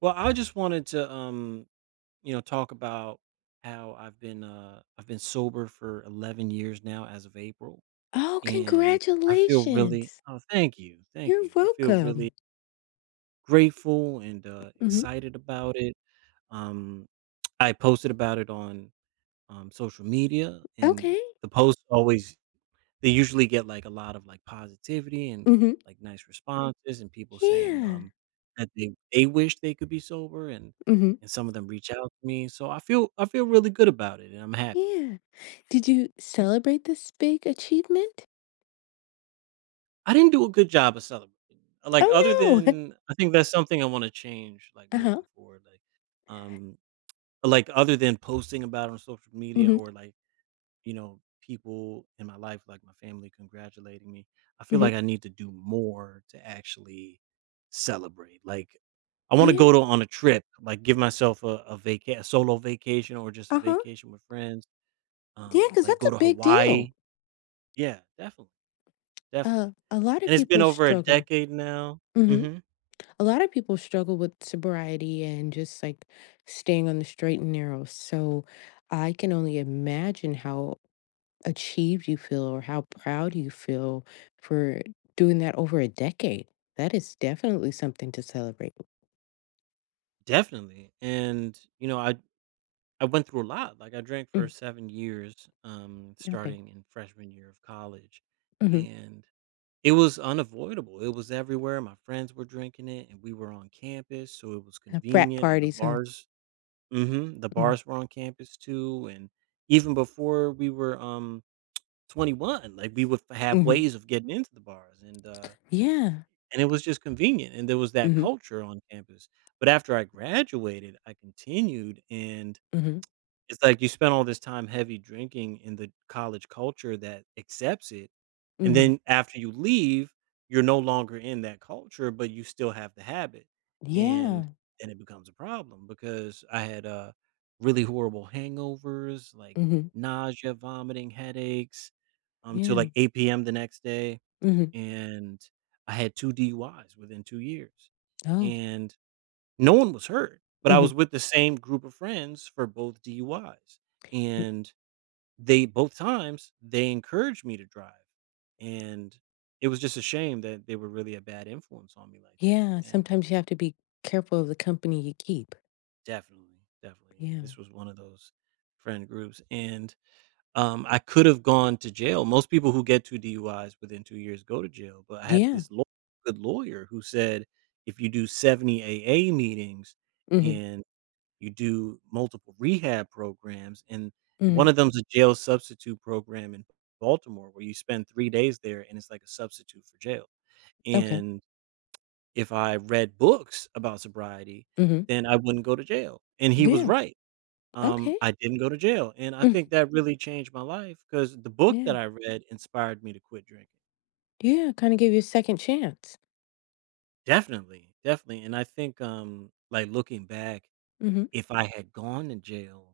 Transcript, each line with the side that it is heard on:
right: Well, I just wanted to, talk about how I've been sober for 11 years now as of April,
left: Oh,
right: and I feel really
left: congratulations.
right: oh, thank you, thank
left: You're
right: you. I feel
left: welcome.
right: really grateful and
left: Mhm.
right: excited about it. Um, I posted about it on social media, and
left: Okay.
right: the posts always they usually get, like, a lot of, like, positivity and,
left: Mhm.
right: like, nice responses and people saying,
left: Yeah.
right: that they wish they could be sober
left: Mhm.
right: and some of them reach out to me, so I feel really good about it, and I'm happy.
left: Yeah. Did you celebrate this big achievement?
right: I didn't do a good job of celebrating. Like,
left: Oh,
right: other
left: no.
right: than I think that's something I wanna change, like,
left: Uh-huh.
right: moving forward, um like, other than posting about it on social media
left: Mhm.
right: or, like, you know, people in my life, like my family, congratulating me. I feel like
left: Mhm.
right: I need to do more to actually celebrate. Like, I want to
left: Yeah.
right: go to on a trip, like give myself a vaca a solo vacation or just a
left: Uh-huh.
right: vacation with friends.
left: Yeah, yeah, because
right: Like
left: that's
right: go
left: a
right: to
left: big deal.
right: Hawaii. Yeah, definitely, definitely.
left: A lot of
right: And it's been
left: people
right: over a
left: struggle.
right: decade now.
left: Mhm.
right: hmm
left: A lot of people struggle with sobriety and just, like, staying on the straight and narrow, so I can only imagine how achieved you feel or how proud you feel for doing that over a decade. That is definitely something to celebrate.
right: Definitely. And you know, I went through a lot. Like I drank for
left: Mm,
right: 7 years,
left: okay.
right: starting in freshman year of college,
left: Hmm.
right: and it was unavoidable, it was everywhere, my friends were drinking it, and we were on campus, so it was
left: A frat
right: convenient, and the
left: party, so.
right: bars mhm, the
left: Hmm.
right: bars were on campus too, and even before we were, 21, like, we would f have
left: Hmm.
right: ways of getting into the bars,
left: Yeah.
right: and it was just convenient, and there was that
left: Hmm.
right: culture on campus, but after I graduated, I continued, and
left: Hmm.
right: it's like you spent all this time heavy drinking in the college culture that accepts it, and
left: Hmm.
right: then after you leave, you're no longer in that culture, but you still have the habit, and
left: Yeah.
right: then it becomes a problem because I had, really horrible hangovers, like
left: Hmm.
right: nausea, vomiting, headaches, till
left: Yeah.
right: like 8 p.m. the next day,
left: Hmm.
right: and I had 2 DUIs within 2 years,
left: Oh.
right: and no one was hurt, but I was
left: Hmm.
right: with the same group of friends for both DUIs, and they both times, they encouraged me to drive, and it was just a shame that they were really a bad influence on me like that,
left: Yeah.
right: and
left: Sometimes you have to be careful of the company you keep.
right: definitely, definitely, yeah,
left: Yeah.
right: this was one of those friend groups, and, I could have gone to jail. Most people who get 2 DUIs within 2 years go to jail, but I had
left: Yeah.
right: this law good lawyer who said, "If you do 70 AA meetings
left: Hmm.
right: and" you do multiple rehab programs, and
left: Hmm.
right: one of them's a jail substitute program in Baltimore where you spend 3 days there, and it's like a substitute for jail,
left: Okay.
right: and if I read books about sobriety,
left: Hmm.
right: then I wouldn't go to jail, and he was
left: Yeah.
right: right.
left: Okay.
right: I didn't go to jail, and I
left: Mm,
right: think that really changed my life because the book that
left: yeah.
right: I read inspired me to quit drinking.
left: Yeah. Kind of give you a second chance.
right: Definitely, definitely, and I think, like, looking back,
left: Hmm.
right: if I had gone to jail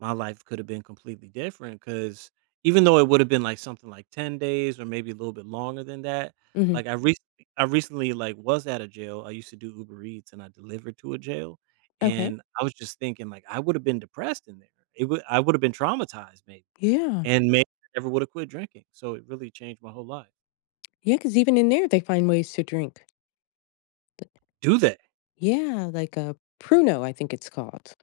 right: my life could have been completely different because even though it would have been like something like 10 days or maybe a little bit longer than that,
left: Hmm.
right: like I recently I recently like was at a jail. I used to do Uber Eats and I delivered to a jail.
left: Okay.
right: And I was just thinking like I would have been depressed in there. It would I would have been traumatized maybe.
left: Yeah.
right: And maybe I never would have quit drinking. So it really changed my whole life.
left: Yeah. Because even in there, they find ways to drink. Th
right: Do they?
left: Yeah, like a Pruno, I think it's called.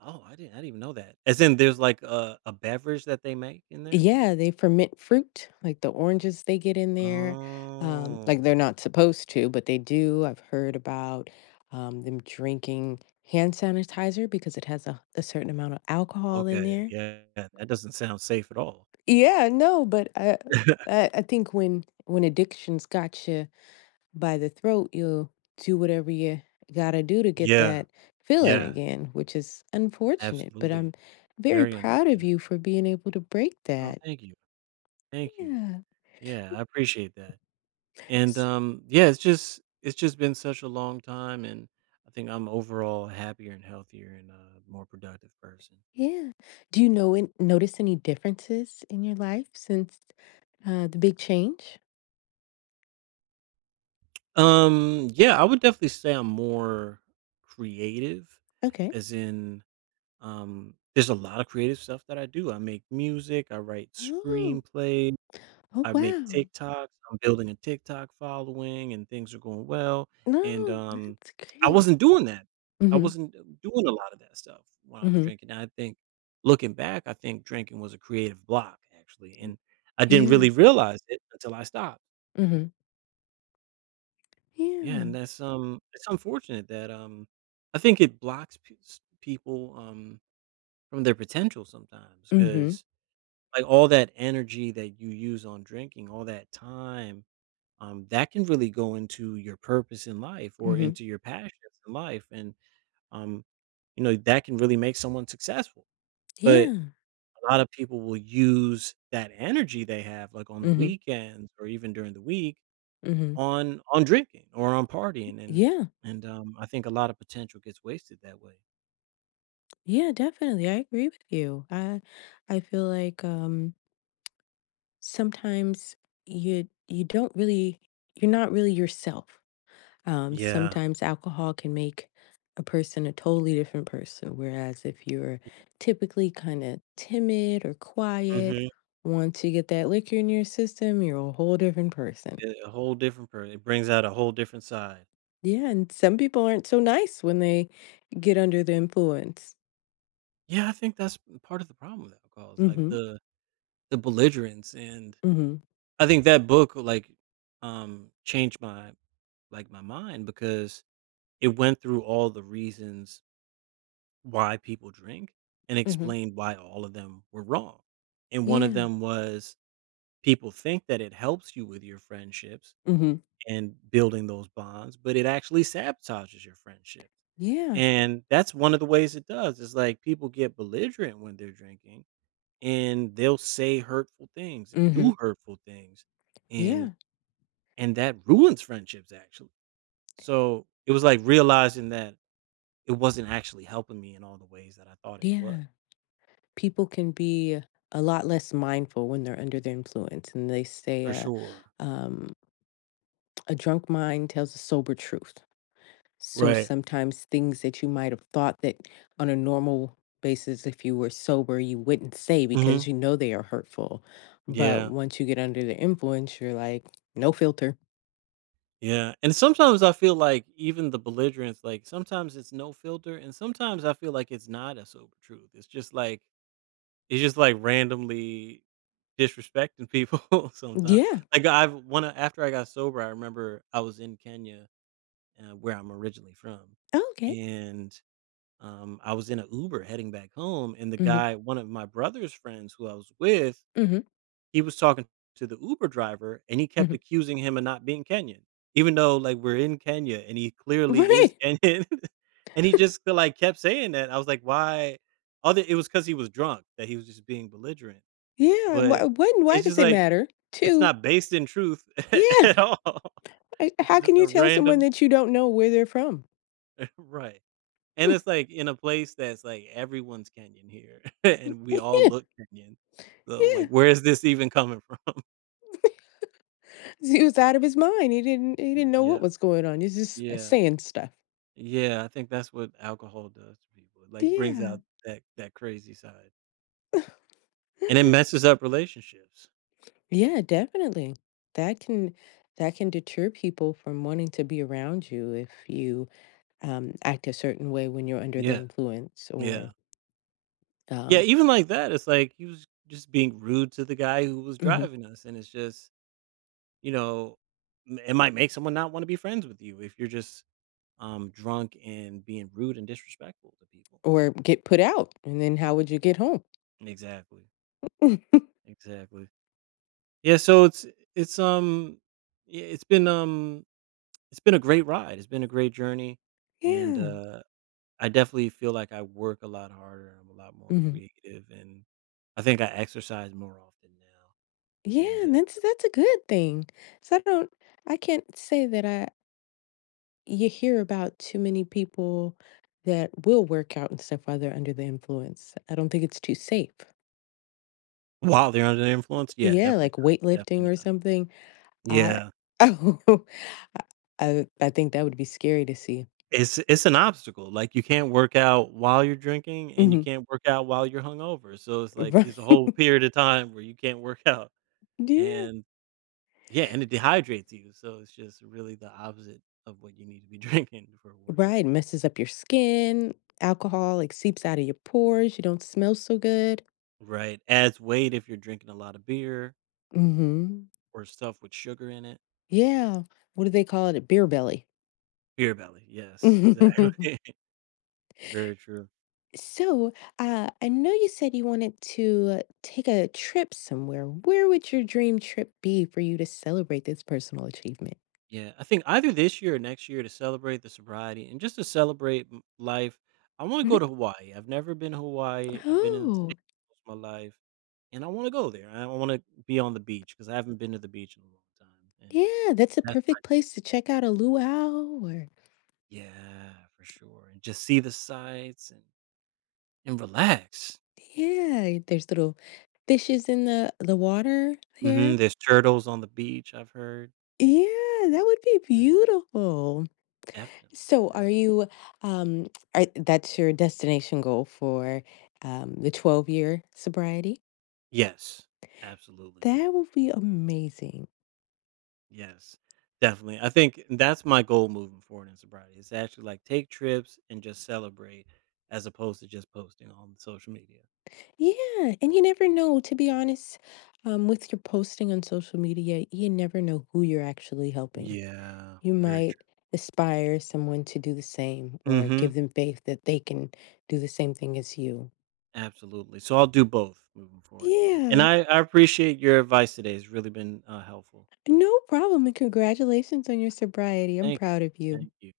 right: Oh, I didn't even know that. As in there's like a beverage that they make in there?
left: Yeah, they ferment fruit, like the oranges they get in there, like, they're
right: Oh,
left: not supposed to, but they do. I've heard about, them drinking hand sanitizer because it has a certain amount of alcohol in
right: okay.
left: there.
right: Yeah. That doesn't sound safe at all.
left: Yeah, no, but I I I think when addictions got you by the throat, you'll do whatever you gotta do to get
right: Yeah,
left: that feeling
right: yeah,
left: again, which is unfortunate. But I'm
right: absolutely.
left: very
right: Very
left: proud of
right: unfortunate.
left: you for being able to break
right: Oh,
left: that.
right: thank you, thank you.
left: Yeah.
right: Yeah, I appreciate that, and,
left: S-
right: yeah, it's just been such a long time, and I think I'm overall happier and healthier and a more productive person.
left: Yeah. Do you know and notice any differences in your life since the big change?
right: Yeah, I would definitely say I'm more creative,
left: Okay.
right: as in, there's a lot of creative stuff that I do. I make music, I write
left: Oh,
right: screenplays,
left: oh,
right: I make
left: wow.
right: TikToks, I'm building a TikTok following, and things are going well, and,
left: No, that's
right: I
left: great.
right: wasn't doing that. I
left: Mm-hmm.
right: wasn't doing a lot of that stuff when I was
left: Mm-hmm.
right: drinking, and I think looking back, I think drinking was a creative block, actually, and I didn't
left: Yeah.
right: really realize it until I stopped.
left: Mm-hmm.
right: Yeah,
left: Yeah.
right: and that's, it's unfortunate that, I think it blocks p s people, from their potential sometimes
left: Mm-hmm.
right: because like, all that energy that you use on drinking, all that time that can really go into your purpose in life or
left: Mm-hmm.
right: into your passions in life. And, um, you know, that can really make someone successful. But
left: Yeah.
right: a lot of people will use that energy they have, like on the
left: Mm-hmm.
right: weekends or even during the week,
left: Mm-hmm.
right: on drinking or on partying, and
left: Yeah.
right: I think a lot of potential gets wasted that way.
left: Yeah, definitely. I agree with you. I feel like sometimes you you don't really you're not really yourself.
right: Yeah,
left: Sometimes alcohol can make a person a totally different person whereas if you're typically kind of timid or quiet,
right: hmm,
left: once you get that liquor in your system, you're a whole different person.
right: a whole different person. It brings out a whole different side.
left: Yeah, and some people aren't so nice when they get under the influence.
right: Yeah, I think that's part of the problem with alcohol is like
left: Mhm.
right: the belligerence and
left: Mhm.
right: I think that book, like, changed my like, my mind because it went through all the reasons why people drink and
left: Mhm.
right: explained why all of them were wrong, and one of
left: Yeah.
right: them was people think that it helps you with your friendships
left: Mhm.
right: and building those bonds, but it actually sabotages your friendship,
left: Yeah.
right: and that's one of the ways it does. It's like, people get belligerent when they're drinking, and they'll say hurtful things and
left: Mhm.
right: do hurtful things, and
left: Yeah,
right: that ruins friendships actually. So, it was like realizing that it wasn't actually helping me in all the ways that I thought it was.
left: yeah. People can be a lot less mindful when they're under the influence, and they say,
right: For sure.
left: um, "A drunk mind tells a sober truth." So
right: Right.
left: sometimes things that you might have thought that on a normal basis, if you were sober, you wouldn't say
right: Mhm.
left: because you know they are hurtful. But
right: Yeah.
left: once you get under the influence, you're like, no filter.
right: Yeah. And sometimes I feel like even the belligerence, like sometimes it's no filter and sometimes I feel like it's not a sober truth. It's just like randomly disrespecting people sometimes.
left: Yeah.
right: Like after I got sober, I remember I was in Kenya, where I'm originally from.
left: Oh, okay.
right: And I was in an Uber heading back home, and the
left: Mhm.
right: guy, one of my brother's friends who I was with,
left: Mhm.
right: he was talking to the Uber driver, and he kept
left: Mhm.
right: accusing him of not being Kenyan, even though like we're in Kenya, and he clearly is
left: Right.
right: Kenyan, and he just like kept saying that. I was like, why? Other, it was because he was drunk that he was just being belligerent,
left: Yeah. And why,
right: but
left: when, why
right: it's
left: does
right: just
left: it
right: like
left: matter?
right: it's
left: Two.
right: not based in truth
left: Yeah.
right: at all.
left: I
right: It's
left: How can
right: just
left: you
right: a
left: tell someone
right: random
left: that you don't know where they're from?
right: right. And it's, like, in a place that's, like, everyone's Kenyan here, and we all
left: Yeah,
right: look Kenyan. So,
left: yeah.
right: like, where is this even coming from?
left: He was out of his mind. He didn't
right: R
left: know
right: yeah,
left: what was going on. He's just
right: yeah,
left: saying stuff.
right: yeah, I think that's what alcohol does to people, it, like, brings
left: Yeah.
right: out that crazy side. And it messes up relationships.
left: Yeah, definitely. That can that can deter people from wanting to be around you if you act a certain way when you're under the
right: Yeah,
left: influence
right: yeah. Yeah,
left: um,
right: even like that, it's, like, he was just being rude to the guy who was
left: mhm,
right: driving us, and it's just, you know, m it might make someone not wanna be friends with you if you're just, drunk and being rude and disrespectful to people.
left: or get put out. And then how would you get home?
right: Exactly, exactly. Yeah, so it's, yeah, it's been a great ride, it's been a great journey, and,
left: Yeah.
right: I definitely feel like I work a lot harder, I'm a lot more
left: Hmm.
right: creative, and I think I exercise more often now,
left: Yeah,
right: and,
left: and that's a good thing. So I can't say that I you hear about too many people that will work out and stuff while they're under the influence. I don't think it's too safe.
right: while they're under the influence? Yeah,
left: Yeah, like
right: definitely not,
left: weightlifting
right: definitely
left: or
right: not.
left: something. I
right: Yeah,
left: oh, I think that would be scary to see.
right: it's an obstacle, like, you can't work out while you're drinking, and you
left: Hmm.
right: can't work out while you're hungover, so it's like,
left: Right.
right: there's a whole period of time where you can't work out,
left: Yeah.
right: and yeah, and it dehydrates you, so it's just really the opposite of what you need to be drinking for a workout.
left: Right. Messes up your skin. Alcohol like seeps out of your pores. You don't smell so good.
right: Right, adds weight if you're drinking a lot of beer
left: Hmm.
right: or stuff with sugar in it.
left: Yeah. What do they call it? A beer belly.
right: Beer belly, yes,
left: Mhm.
right: exactly. Very true.
left: So, I know you said you wanted to take a trip somewhere. Where would your dream trip be for you to celebrate this personal achievement?
right: Yeah, I think either this year or next year to celebrate the sobriety and just to celebrate life, I want to go
left: Mhm.
right: to Hawaii. I've never been to Hawaii. I've been in the
left: Oh,
right: States most of my life, and I want to go there. I want to be on the beach because I haven't been to the beach in a long time, and
left: yeah, that's a
right: that's
left: perfect place to check out a luau or
right: yeah, for sure, and just see the sights and relax.
left: yeah, there's little fishes in the water there.
right: Mhm, there's turtles on the beach, I've heard.
left: Yeah, that would be beautiful.
right: Definitely,
left: So,
right: def
left: are you um are that's your destination goal for the 12-year sobriety?
right: yes, absolutely.
left: That would be amazing.
right: Yes, definitely. I think that's my goal moving forward in sobriety is to actually, like, take trips and just celebrate as opposed to just posting on social media.
left: Yeah, and you never know, to be honest, with your posting on social media, you never know who you're actually helping.
right: Yeah,
left: You
right: very
left: might
right: true.
left: inspire someone to do the same or
right: Mhm,
left: give them faith that they can do the same thing as you.
right: absolutely. So I'll do both moving forward, and
left: Yeah,
right: I appreciate your advice today, it's really been, helpful.
left: no problem. And congratulations on your sobriety. I'm
right: Thank
left: proud of you.
right: thank you.